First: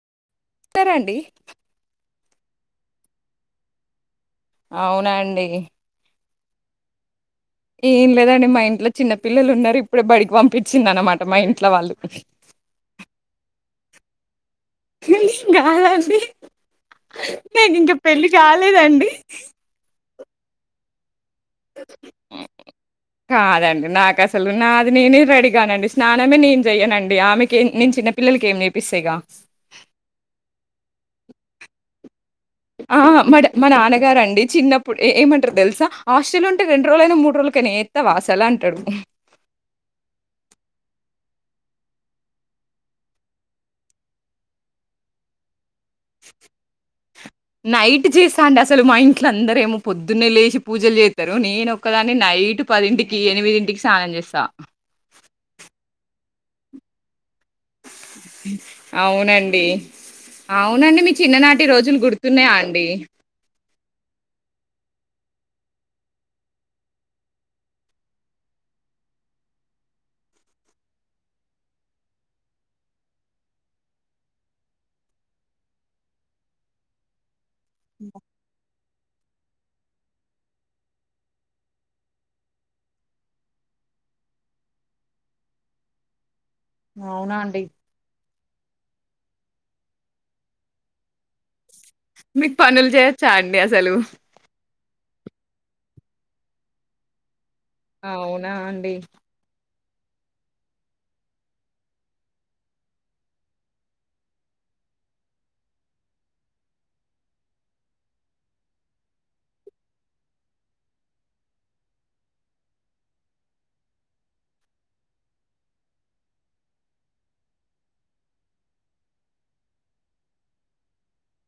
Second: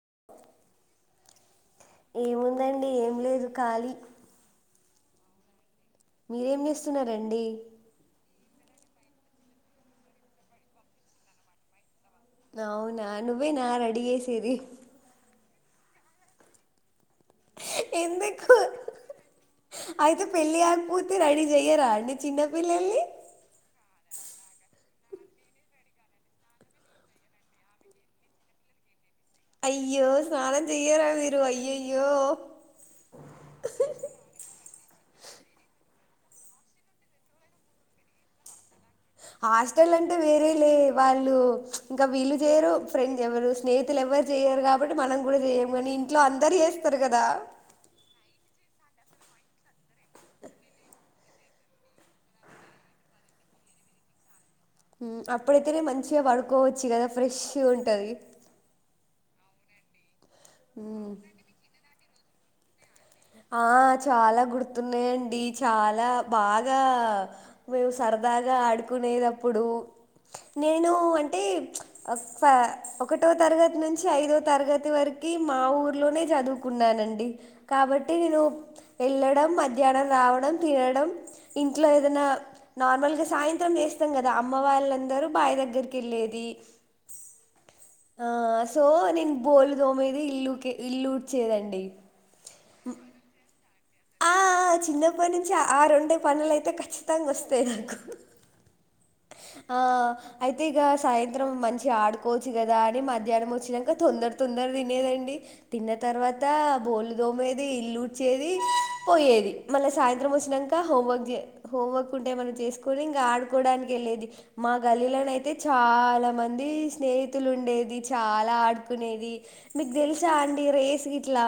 ఆ [inaudible] సరేండి ఏముందండి ఏం లేదు ఖాలీ అవునండి మీరేం చేస్తున్నారు? ఎం లేదండి మా ఇంట్లో చిన్న పిల్లలు ఉన్నారు. ఇప్పుడే బడికి పంపించింది అనమాట మా ఇంట్లో వాళ్ళు. అవునా నువ్వేనా రెడి చేసిది కాలంది నేను ఇంక పెళ్ళి ఎందుకు కాలేదండి. అయితే పెళ్ళి అ కాదండి నాకు అసలు నా అది నేనే రెడీగానండి, స్నానమే నేను చెయ్యనండి. ఆమెకి నేను చిన్న పల్లలకి ఏం నేపిస్తా ఇగా. అయ్యో స్నానం చెయార మీ అయ్యయ్యో ఇప్పుడు ఏమంటారు తెలుస హాస్టల్ లో ఉంటే రెండూ రోజులకు, అయిన మూడు రోజులకైన చేస్తావా అసలు అంటారు. హాస్టల్ అంటే వేరే లే వాళ్ళు, ఇంకా వీళ్ళు చేయరు ఫ్రెండ్స్ ఎవ్వరు, స్నేహితులు ఎవరు చేయరు కాబట్టి మనం కూడా చేయ కానీ ఇంట్లో అందరు చేస్తారు కదా. నైట్ చేస్తా అండి అసలు మా ఇంట్ల అందర ఏమో పొద్దున్నే లేచి పూజలు చేస్తారు. నేను ఒకక్కదాన్ని నైట్ పదింటికి, ఎనిమిదింటికి స్నానం చేస్తాను. ఉమ్, అప్పుడైతేనే మంచిగా పడుకోవచ్చు కదా ఫ్రెష్ అవునండి డి అవునండి ఉమ్. మీ చిన్ననాటి రోజులు గుర్తు నయా అండి ఆ చాలా గుర్తున్నాయండి. చాలా బాగా మేము సరదాగా ఆడుకునేది, అప్పుడు నేను అంటే ఒకటో తరగతి నుంచి, ఐదవ తరగతి వరకు మా ఊర్లోనే చదువుకున్నానండి కాబట్టి. పటినిలు వెళ్ళడం, మధ్యాహ్నం రావడం, తినడం ఇంట్లో ఏదైనా నార్మల్గా సాయంత్రం చేస్తాం కదా. అమ్మ వాళ్ళందరూ బావి దగ్గరికి వెళ్ళేది. అవునా అండి ఆ సో నేను బోలు తోమేది ఇల్లు ఉకేది అండి మ పనులు చేయచ అండి హలో ఆ! చిన్నప్పటి నుంచి ఆ రెండు పనులు అవునా అండి ఆ అయితే ఇక సాయంత్రం మంచిగా ఆడుకోవచ్చు కదా అని మధ్యాహ్నం వచ్చాక తొందర తొందర తినేదండి తిన్న తర్వాత బోలు దోమేది ఇల్లుడ్చేది పోయేది మళ్ళ సాయంత్రం వచ్చినాక హోంవర్క్ హోంవర్క్ ఉంటే మనం చేసుకొని ఇంకా ఆడుకోవడానికి వెళ్ళేది మా గల్లీలోన అైతే చాలా మంది స్నేహితులు ఉండేది చాలా ఆడుకునేది మీకు తెలుసా అండి రేస్ ఇట్లా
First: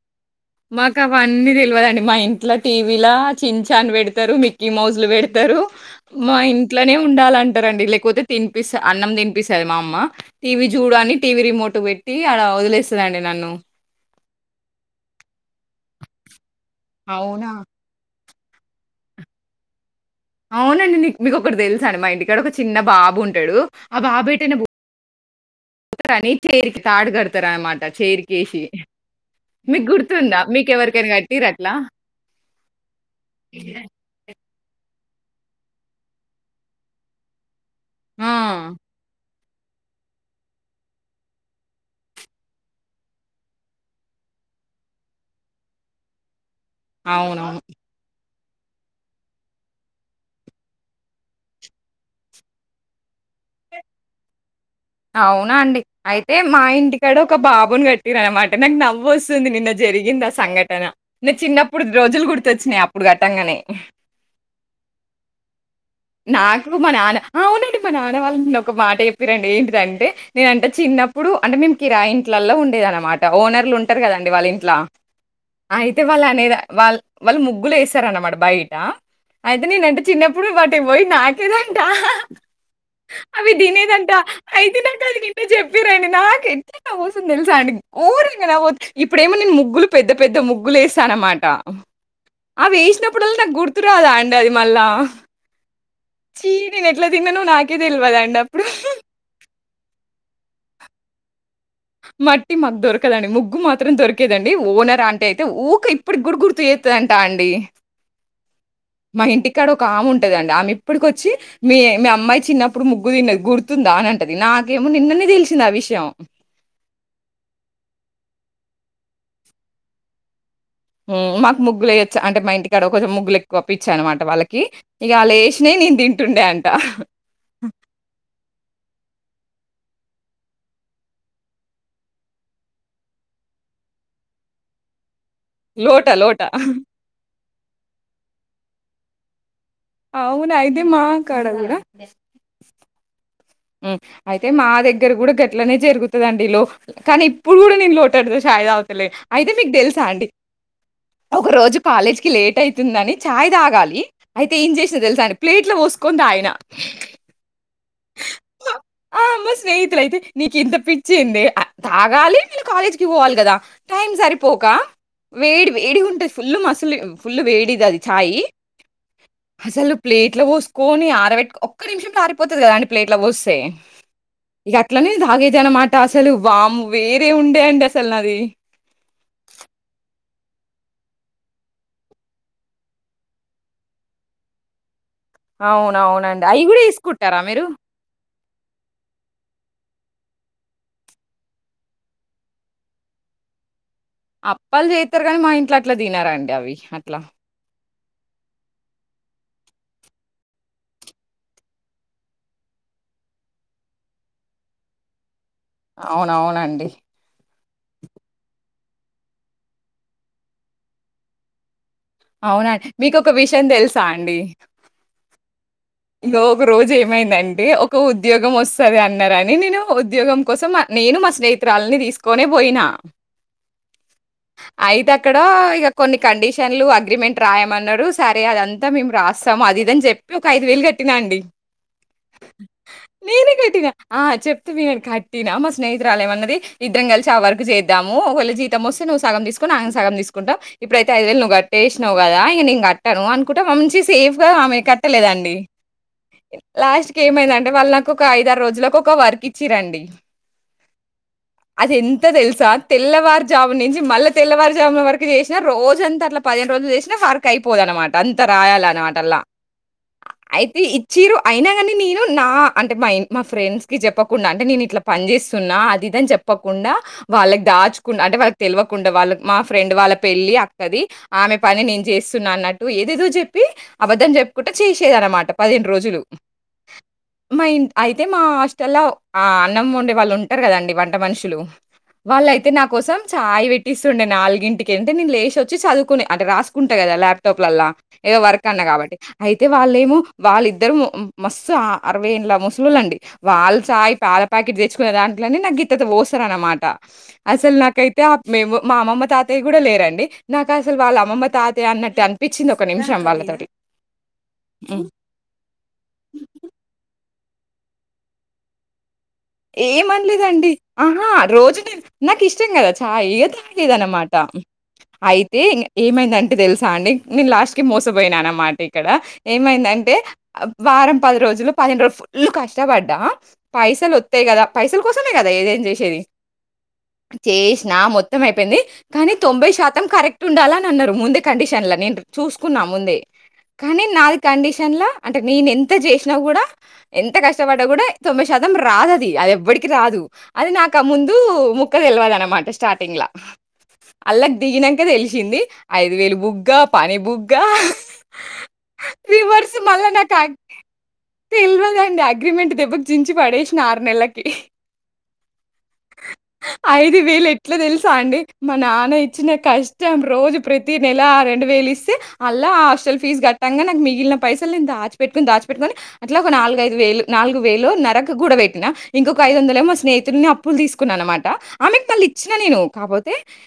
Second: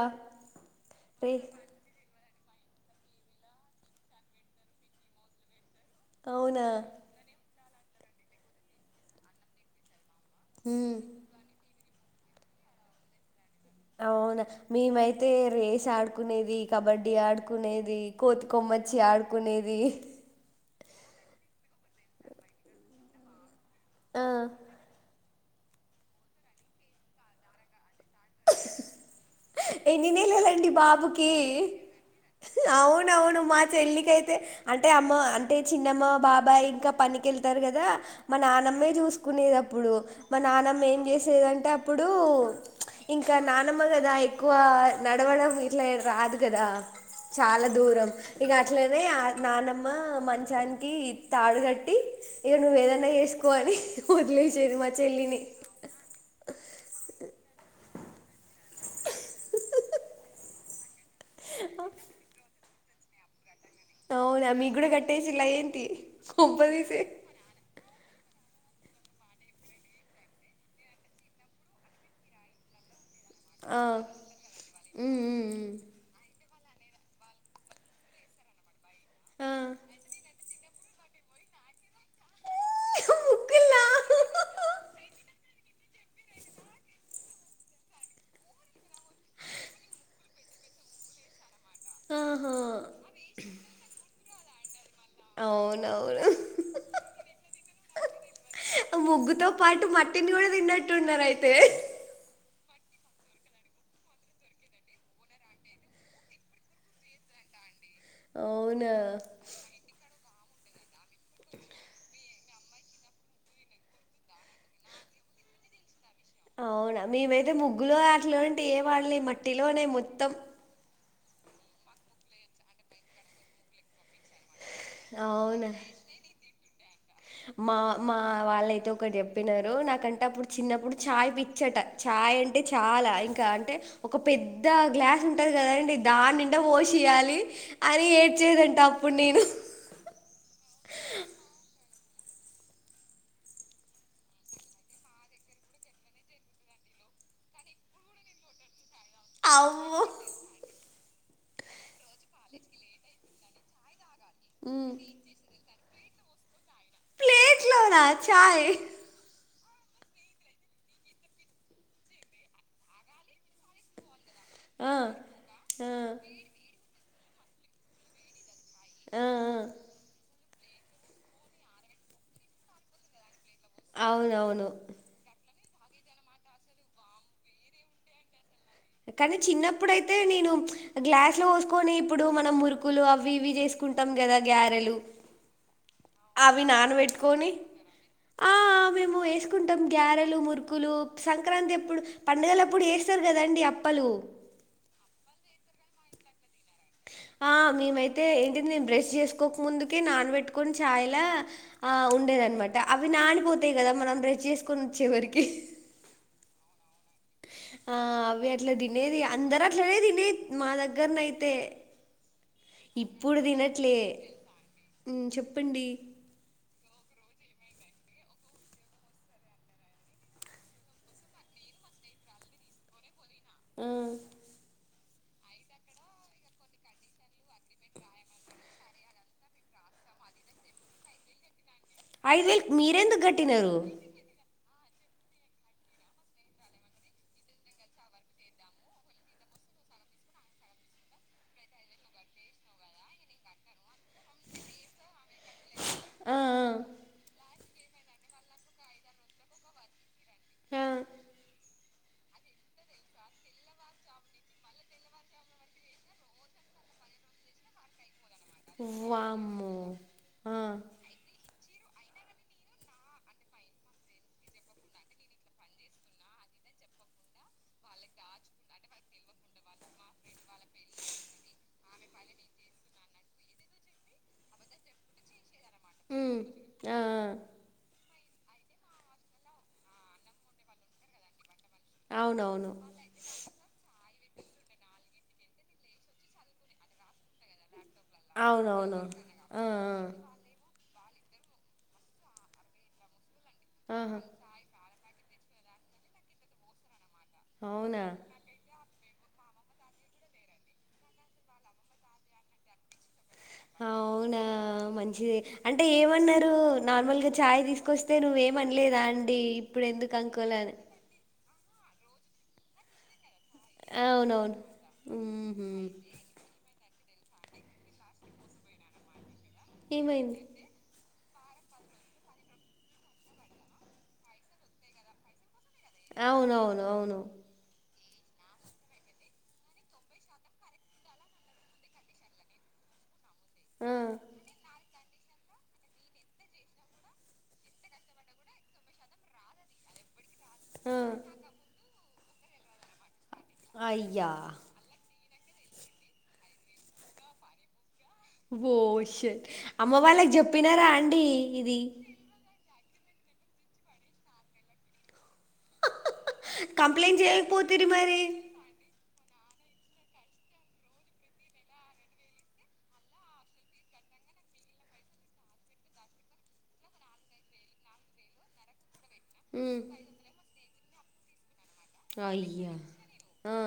మాకు అవ అన్నీ తెలియదండి మా ఇంట్లో టీవీ ల చిన్ చాన్ పెడతారు మక్కీ మౌజు లు పెడతారు మా అవునా! ఇంట్లోనే ఉండాలంటే రండి లేకపోతే తిపిస్త అన్నం తినిపిస్థాది మా అమ్మ టీవీ హ్మ్. చూడని టీవీ రిమోట్ పెట్టీ టీ అలా వదిలేస్తుందిండి నన్ను అవునా మేమైతే రేస్ ఆడుకునేది కబడ్డీ అవునా ఆడుకునేది కోతి కొమ్మచ్చి ఆడుకునేది అవునండి నీకు మీకు ఒక్కటి తెలుసాండి మా ఇంటికాడ ఒక చిన్న బాబు ఉంటాడు అ ఆ బాబేటి బు తని తీరికి తాడు గడతార అనమాట చే కేేసి ఎన్ని నెలలండి బాబుకి అట్లా? అవునవును మా చెల్లికైతే అంటే అమ్మ అంటే చిన్నమ్మ బాబాయ్ ఇంకా పనికెళ్తార్ కదా దా ఆ! మ నానమ్మే చూసు కునేది అప్పుడు మా నానమ్మ ఏం చేసేదంటే అప్పుడు ఇంకా నానమ్మ కదా ఎక్కువ నడవడం ఇట్లా రాద్ కదా అవునవును. చాలా దూరం ఇక అట్లనే ఆ నానమ్మ మంచానికి తాడుగట్టి ఇక నువ్వ ఏదన్నా చేసుకో అని వదిలే అవునా అండి అయితే మా ఇంటికాడ ఒక బాబుని కట్ టిర్ అనమాట నాకు నవ్ వస్తుంది నిన్న జరిగింది ఆ సంఘటన నేను చిన్నప్పుడు రోజులు గుర్తొచ్చినాయి అ ఇప్పుడు కట్టంగానే అవునా మీ కూడా గట్టేసిలా ఏంటి నాకు కొంపతీసి ఒక మాట చెప్పిరండి ఏంటి అంటే నేనంటే చిన్నప్పుడు అంటే మేము కిరాయింట్లలో ఉండేది అనమాట ఓనర్లు ఆ ఉంటారు కదండి వాళ్ళ ఇంట్ల ఉమ్ ఉమ్ ఉమ్ అయితే వాళ్ళ అనేది వాళ్ వాళ్ళు ముగ్గులు వేస్తార అనమాట బయిట ఆ అయితే నేనంటే చిన్నప్పుడు వా టే ఒయ్ నాకినంట అవి ముగ్గులా దినేదంటా అది వింటే చెప్పిరండి నాకెతె నవ్వొస్తుంది తెలుసా అండి ఓరుకనే ఇప్పుడేమో నేను ముగ్గులు పెద్ద పెద్ద ముగ్గులు వేస్తానునమాట ఆహా అ వేసినప్పుడల్ నాకు గుర్తురాదా అం అది మల్లా అవునవును చీ నేను ఎట్లా తిన్నాను నాకే తెల్వదండి అప్పుడు ఆ ముగ్గుతో పాటు మట్టిని కూడా తిన్నట్టు ఉన్నారు అయితే మట్టి మాకు దొరకదండి ముగ్గు మాత్రం దొరికేదండి ఓనరా ఆంటీ అయితే ఊక ఇప్పటికి కూడా గుర్తు చేస్తుందంటా అండి అవునా మా ఇంటికాడ ఒక ఆము ఉం ఉంటదండి ఆమె ఇప్పడికు వచ్చి మీ మీ అమ్మాయి చిన్నప్పుడు ముగ్గు తిన్నది గుర్తుందా అని అంటది నాకేమో నిన్ననే తెలిసింది ఆ విషయం అవునా మేమైతే ముగ్గులు అట్లాంటివి ఏ ఆడల్ మట్టిలోనే మొత్తం మాకు ముగ్గులు యేయొచ్చు అంటే మా ఇంటికకాడ కంచెం ముగ్గులులేక్కువ పిచ్చనామాట వాళ్ళకి ఇక వల్లేసినే అవునా నేను తింటుండే అంట మా మా వాళ్ళయితే ఒకటి చె చెప్పినారు నాకంటే అప్పుడు చిన్నప్పుడు చాయ్ పిచ్చట చాయ్ అంటే చాలా ఇంకా అంటే ఒక పెద్ద గ్లాస్ అ ఉంటది గదండి లోట లోట. దానిండా పోషియ్యాలి అని ఏడ్చేదంట అప్పుడు నేను అంటే మహం కడగడా అయితే మా దగ్గర కూడ గట్లనే జరుగుతది అండి లోపల కానీ ఇప్పుడు కూడా నేను లోటడు చాయ్ తాగుత అయితే మీకు అమ్మో తెలుసా అండి ఒక రోజు కాలేజ్ కి లేట్ అయితుందని చాయ్ తాగాలి అయితే ఏం ఉమ్. చేసిన తెలుసా అండి ప్లేట్ లో పోసు కొని తాగిన ప్లేట్ లోనా ఛాయ్ స్నేహితులు అయితే నీకు ఇంత పిచ్చేందే తాగాలి నేను కాలేజ్ కి పోవాలి కదా టైం సరి పోక ఆ, వేడి ఆ, వేడి ఉంటది ఫుల్లు మసలీ ఫుల్ వేడిది అది ఛాయి ఆ, ఆ. అసలు ప్లేట్ల పోసుకొ కోని ఆరవెటు ఒక్క నిమిషంలో ఆరిపోతది కదా అండి ప్లేట్ల పోసు అవునవును ఇక అట్లనే తగేదాన్ని అన్న మాట అట అసలు వామ్మో వేరే ఉండే అండి అసలు నాది నే గ్లాస్ లో పోసుకొని ఇప్పుడు మనం మురుకులు అవి ఇవి చేసుకుంటాం కదా గారెలు అవున్ అవునండి అయి అవి కూడా ఏసుకుంటారా నానబెట్టుకొని మీరు ఆ మేము వేసుకుంటం గ్యారెలు మురుకులూ సంక్రాంతి అప్పుడు పండుగలు అప్పుడు ఏస్తరు కదండి అప్ అప్పాలు చేత్తరు గానీ మా ఇంట్ల ఆట్ తినరు అండి అవి అట్లా. ఆ మేమైతే తే ఏంటిది నేను బ్రష్ చేసుకోక ముందుకే నానబెట్టుకొని చాయ్లా ఆ ఉండేదనమాట అవి నానిపోతయి. కదా మనం బ్రష్ చేసుకొని వోచ్చేవరికి అవునవునండి ఆ అవి అట్లా తినేది అందరు అట్లనే తినే మా దగ్గరనయితే అవునండి మీకు ఒక ఇప్పుడు విషయం తినట్లే తెలుసా అండి ఉమ్ చెప్పండి ఇంగో ఒక రోజు ఏమైందం టే ఒక ఉద్యోగం వస్తది. అన్నరని నేను ఉద్యోగం కోసం నేను మా స్నేహితురాలనీ తీసుకొనే బోయినా హ్ అయితే అక్కడా ఇగ కొన్ని కండిషన్లు అగ్రిమెంట్ రాయమన్నరు. సరే అదంతా మేము రాస్తాము. అది ఇదని చెప్పి ఒక ఐ ద్ దు వేలు కట్టినా అండి ఐదు వేలు మీరెందుకు నేనే కట్టినారు కట్టినా ఆ చెప్ [unintelligible] కట్టినా మా స్నేహితురాలు ఏమన్నది ఇద్దరం కలిసి ఆ వర్కు చేద్దాము. ఒకవేళ జీతం వస్తే నువ్వు సగం తీసుకో ఆయన సగం తీసుకుంటామ్. ఇప్పుడైతే ఐదు వేలు నువ్వు కట్టేసినవు కదా ఇగా నేను కట్టను అనుకుంట మంచి సేఫ్ గా ఆమె కట్టలేదండి. ఆ లాస్ట్ కి ఏమైంది అంటె వాళ్ళు నాకు ఒక ఐద ఆరు రోజులకు ఒక వర్క్ ఇచ్చిరు అండి. ఆ అది ఎంత తెలుసా తెల్లవారు జామున్నుంచి మళ్ళా తెల్లవారు జామున్ వరకు చేసినా రోజంతా అట్ల పదిహేను రోజులు చేసినా వర్క్ అయిపోదు అన్నమాట అంత రాయాల అన్నమాట అల్ల వామ్మో! ఆ! అయితే ఇచ్చిర్రు అయినా కానీ నేను నా అంటే మా మా ఫ్రెండ్స్ కి చెప్పకుండా అంటే నేను ఇట్లా పని చేేస్తున్నా అది ఇది అని చెప్పకుండా వాళ్ళకి దాచుకుండా అంటే వాళ్ళకి తెలవకుండా వాళ్ళ మా ఫ్రెండ్ వాళ్ళ పెళ్ళి అక్కది ఆమె పని నేను చేస్తున్నా అన్నట్టు ఏదేదో చెప్పి అబద్ధం చెప్పుకుంట చేసి సన్నమట పదిహేనుడు రోజులు హ్మ్. ఆ! ఆ! మా ఇం అయితే మా హాస్టల్ల ఆ అన్నం వండే వాళ్ళు ఉంటారు. కదండి వంట మనుషులు వాళ్ళయితే అవునవును. నా కోసం చాయ్ వేట్టి తుండే నాలుగు ఇంటికి వెంటే నేను లేచి వోచ్చి చదువుకునే అంటె రాసుకుంటా కదా ల్యాప్టాప్లల్లా ఏవో వర్క్ అన్నా అవునవును. కాబట్టి అయి ఆ! యితే వాళ్ళేమో ఆ! వాళ్ళిద్దర్ మస్సు అరవై ఏండ్ల ముసలొల్లు ళ్లండి వాళ్ళు చాయ్ ఆహా! పాల ప్యాకెట్ తెచ్చుకునేదాం ట్లానె నాకు గింతంత్త ఓస్తరు అన్నమాట అసలు అవునా? నాకైతే ఆ మే మో మ అమ్మమ్మ తాతయ్య కూడా లేరండి. నాకు అసలు వాళ్ళు అమ్మమ్మ తాతయ్య అన్నట్టే అనిపించింది. ఒక నిమిషం వాళ్ళ అవును ఆ మంచిది అంటే ఏమన్నారు నార్మల్గా చాయ్ తీసుకొస్తే నువ్వేమనలేదా అం ఏమనలేదండి ఆహా రోజు నేను నాకు ఇష్టం కదా చాయి కదా లేదనమాట అవునవును. హుహు. అయితేం ఏమైందంటే తెలుసా అండి నేను లాస్ట్ కి మోసపోయినాన అన్నమాట ఇక్కడ ఏమైందంటే ఏమైంది? వారం పది రోజులు పదిడు రోజులు ఫుల్లు కష్టపడ్డా పైసలు అ కా పైసల కోసమే కదా ఏద అవునవును. అవును. చేష్ నా మొత్తం మత్తం అయిపోయింది కానీ తొంభై శాతం కరెక్ట్ ఉండాలని అన్నారు ముందే కండిషన్ ల నేను చూసుకున్నా ముందే ఆ! కానీ నాది కండిషన్ లో అంటే నేను ఎంత చేసినా కూడా ఎంత కష్టపడ్డా కూడా తొంభై శాతం రాదు అది ఎవడికి రాదు అది నాకు ఆ ముందు ము తెల్వదనట స్ర్టింగ్ లా అయ్యా! అల్లాగ దిగినంకద తెలి వచ్చింది ఐదు వేలు బుగ్గ పని బుగ్గ ఓష రివర్స్ అమ్మ మళ్ళా వాళ్ళకి నాకు అగ్ చెప్పినారా అండి ఇది దబక్ జించంచి పడేసిన నెలకి ఐదు కంప్లైంట్ వేలు ఎట్లా చేయకపోతిరి తెలుసా మరి అండి మా నాన్న ఇచ్చిన కష్టం రోజు ప్రతి నెల రెండు వేలు ఇస్తే అలా ఆ హాస్టల్ ఫీజు కట్టంగా నాకు మిగిలిన పైసలు నేను దాచిపట్టుకుని దాచిపట్టుకని అట్లా ఒక నాలుగుదు వేలు నాలుగు వేలు నరక కూడా పెట్ను ఇలా ఇంక ఐ వందలే ఉమ్ మా స్హితుని పప్పులు తీసుకున్నా అనమాట ఆమెకు మళ్ళీ ఇచ్చిన అయ్యా నేను కాపోతే ఆ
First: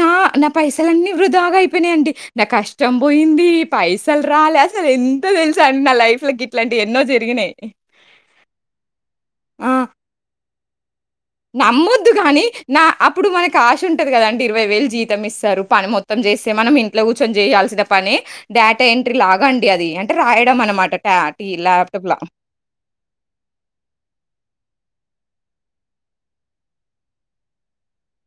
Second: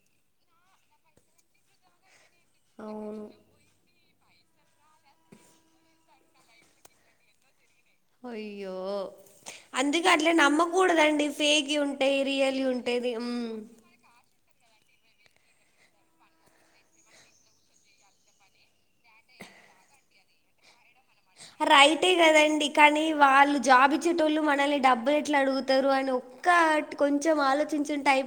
నా నా పైసలన్నీ వృధాగా అయిపోయినాయియండి నా కష్టం అవును పోయింది పైస అసలు రాలే అసలు ఎంత తెలుసు అండి నా లైఫ్ లోకి ఇట్లాంటివి ఎన్నో జరిగినాయి అయ్యో ఆ! అందుకట్ నమ్మకూడద నమ్మొద్దు కాగాని నా అప్పుడు ఉమ్ మనకు ఆశ ఉంటది కదాండి ఇరవై వేలు జీతం ఇస్తారు పని మొత్తం చేస్తే మనం ఇంట్లో కూర్చొని చేయాల్సిన పని డేటా ఎంట్రీ లాగాండి అది అంటే రాయడం అనమాట టా టీ రైటే ల్యాప్‌టాప్‌ల. కదండి కానీ వాళ్ళు జాబచ్చేటోళ్ళు మనల్ని డబ్బు డబ్బులు ఎట్లా అడుగుతారు అని ఒక్క ట్ కొంచెం ఆలోచించుంటే అయ్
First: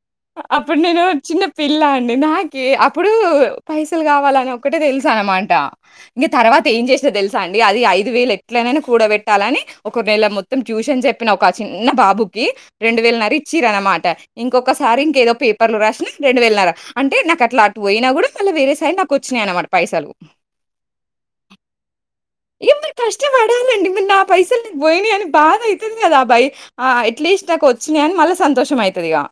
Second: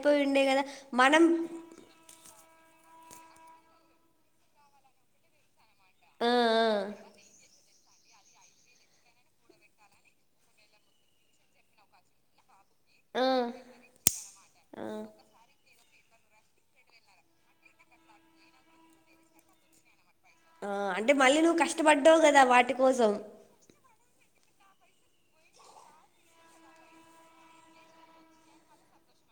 అప్పుడు నేను చిన్న పిల్ల అండి నాకి అప్పుడు పైసలు కావాలని ఒక్కటే తెలుసన్నమాట ఇంగ ఆ తర్వాత ఏం చేస్నా దెల్సా అండి అది ఐ యిదువేలు ఎట్లనైనా కూడ పెట్టాలని, ఒక నెల మొత్తం ట్యూషన్ చెప్నా ఒక చిన్న బాబుకి రెండు ఆ ఆ వేలన్నర ఇచ్చిరనమాట ఇంకొ ఆ ఒకసారి ఇంకేదో పేపర్లు రాస్నా రెండువేల్ నర అంటే నాకట్లా అటుపోయినా కూడా మళ్ళ వేరే సైడ్ నాకొచ్చినాయ్ అన్నమాట పైసలు ఆ అంటే మళ్ళీ నువ్వు కష్టపడ్ ఇప్పుర్ కష్ట పడాలండి. నా పైసల్ నేన్ బొయినయ్ అని బాధ అయితంది కదా బై, ఆ అట్లీస్ట్ నాకొచ్చినయని మల్ల సంతోషం అయితదిగా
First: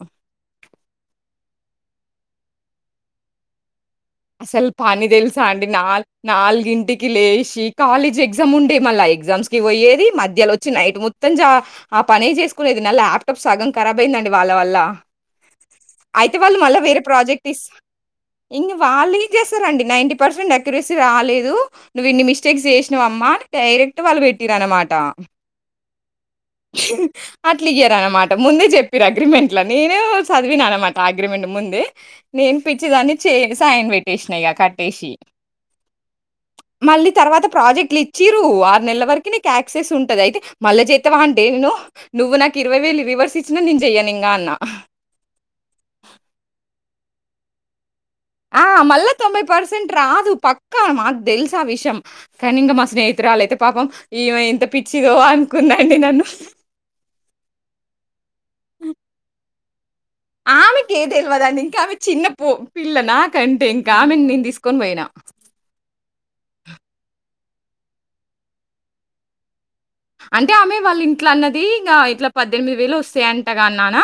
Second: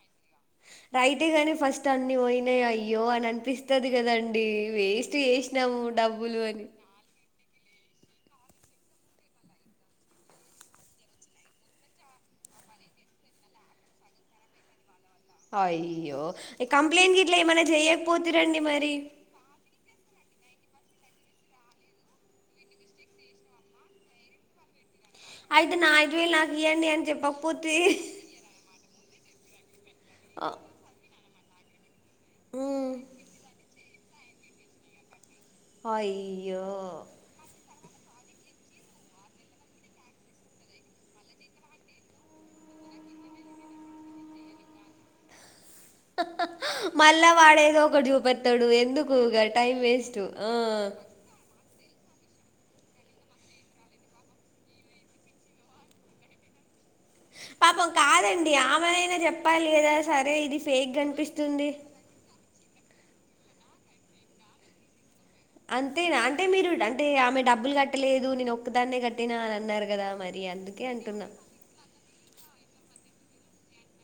రైటే గాని ఫస్ట్ అన్నీ పోయ్నయ్ అయ్యో అని అనిపిస్ అసలు పని దెల్సా అండి, నాల్ డబ్బులు అని నాల్గింటికి లేస్ కి కాలేజ్ ఎగ్జామ్ ఉండే మల్ల ఎగ్జామ్స్ కి పోయేది మధ్యలో వచ్చి నైట్ మొత్తం జా ఆ పనే చేసుకునేది నా ల్యాప్టాప్ సగం ఖరాబ్ అయిందండి వాళ్ళ వల్ల అయ్యో, అయితే వాళ్ళు ఎ మళ్ళా కంప్లైంట్ గిట్లా ఏమన్నా చేయ్యపోతిరండి మర్ వాళ్ళు ఏం చేస్సరండి, నైంటీ పర్సెంట్ నె క్రిసీ రాలేదు, నువ్వు ఇన్ని మిస్టేక్స్ చేస్నవమ్మా డైరెక్ట్ వాళ్ళు పెట్టిర్రు అనమాట అయితే నా ఐదు వేలు నాకు టీ, ఇయ్యండి అని చెప్పకపోతే అట్లీయిరు అనమాట ముందే చెప్పిరు అగ్రిమెంట్ నేనెవ్ ఆ చదివినా అనమాట అ అగ్రిమెంట్ ముందే నేని ఉమ్ పిచ్చిదాన్ని చేస్ పైన్ పెట్టేస్న ఇగ కట్టేసి అయ్యో క్లిచ్చిరు ఆరు నెల్ల వరకి నీకు యాక్సిస్ ఉంటది. అయితే మళ్ళ చేత్తవా అంటే నో నువ్వు నాకు ఇరవై వేలు రివర్స్ ఇచ్చినా నేను చెయ్యనింగా అన్న [inaudible] మళ్ళా వాడు ఏదో ఒకటి డు ఆ మల్ల తొంబై పర్సెంట్ రాదు, ఆ పక్కా మాక్ దెల్స్ ఆ విషయం కానీ ఇంగా మా స్నేహితురాలయితే పాపం ఇగొ ఇంత పిచ్చిగో అనుకునరండి నన్ను పాపం కాదండి ఆమెనైనా చెప్ ప్పాలి కదా సరే ఇది ఆమె ఫేక్ కె దెల్వదండి, కనిపిస్తుంది ఇంకామె చిన్న పో పిల్లనా కంటే ఇంకామెను నేన్ తీసుకొన్ పోయినా అంతేనా అంటే మీరు డంటే ఆమె డబ్బులు కట్టలేదు నేను ఒక్కదాన్నే కట్టినా అని అన్నారు. కదా మరి అంటే ఆమె అందుకే అంటున్నా వాళ్ళింట్ల అన్నది ఇంగా ఇట్లా పద్దెనిమిది వేలు వస్సయంటగా నాన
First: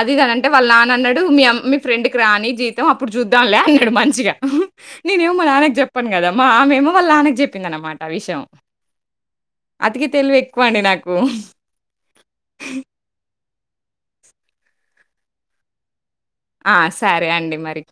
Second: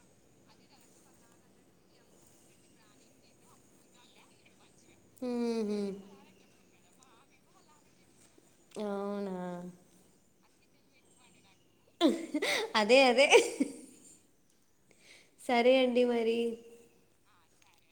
అది కాదంటే వాళ్ళ నాన్న అన్నాడు, మీ అమ్ మీ ఫ్రెండ్ కి రాని జీతం అప్పుడు చూద్దాంలే అన్నాడు మంచిగా నీనేమో మా నాన్నకి ఊహూ చెప్పాను కదా మా మామ ఏమో వాళ్ళ నాన్నకి చెపింది అనమాట విషయం యం అవునా అతికిత్ ఎక్కువండి నాకు అదే అదే సరే అండ్ ఆ సరే అండి మరి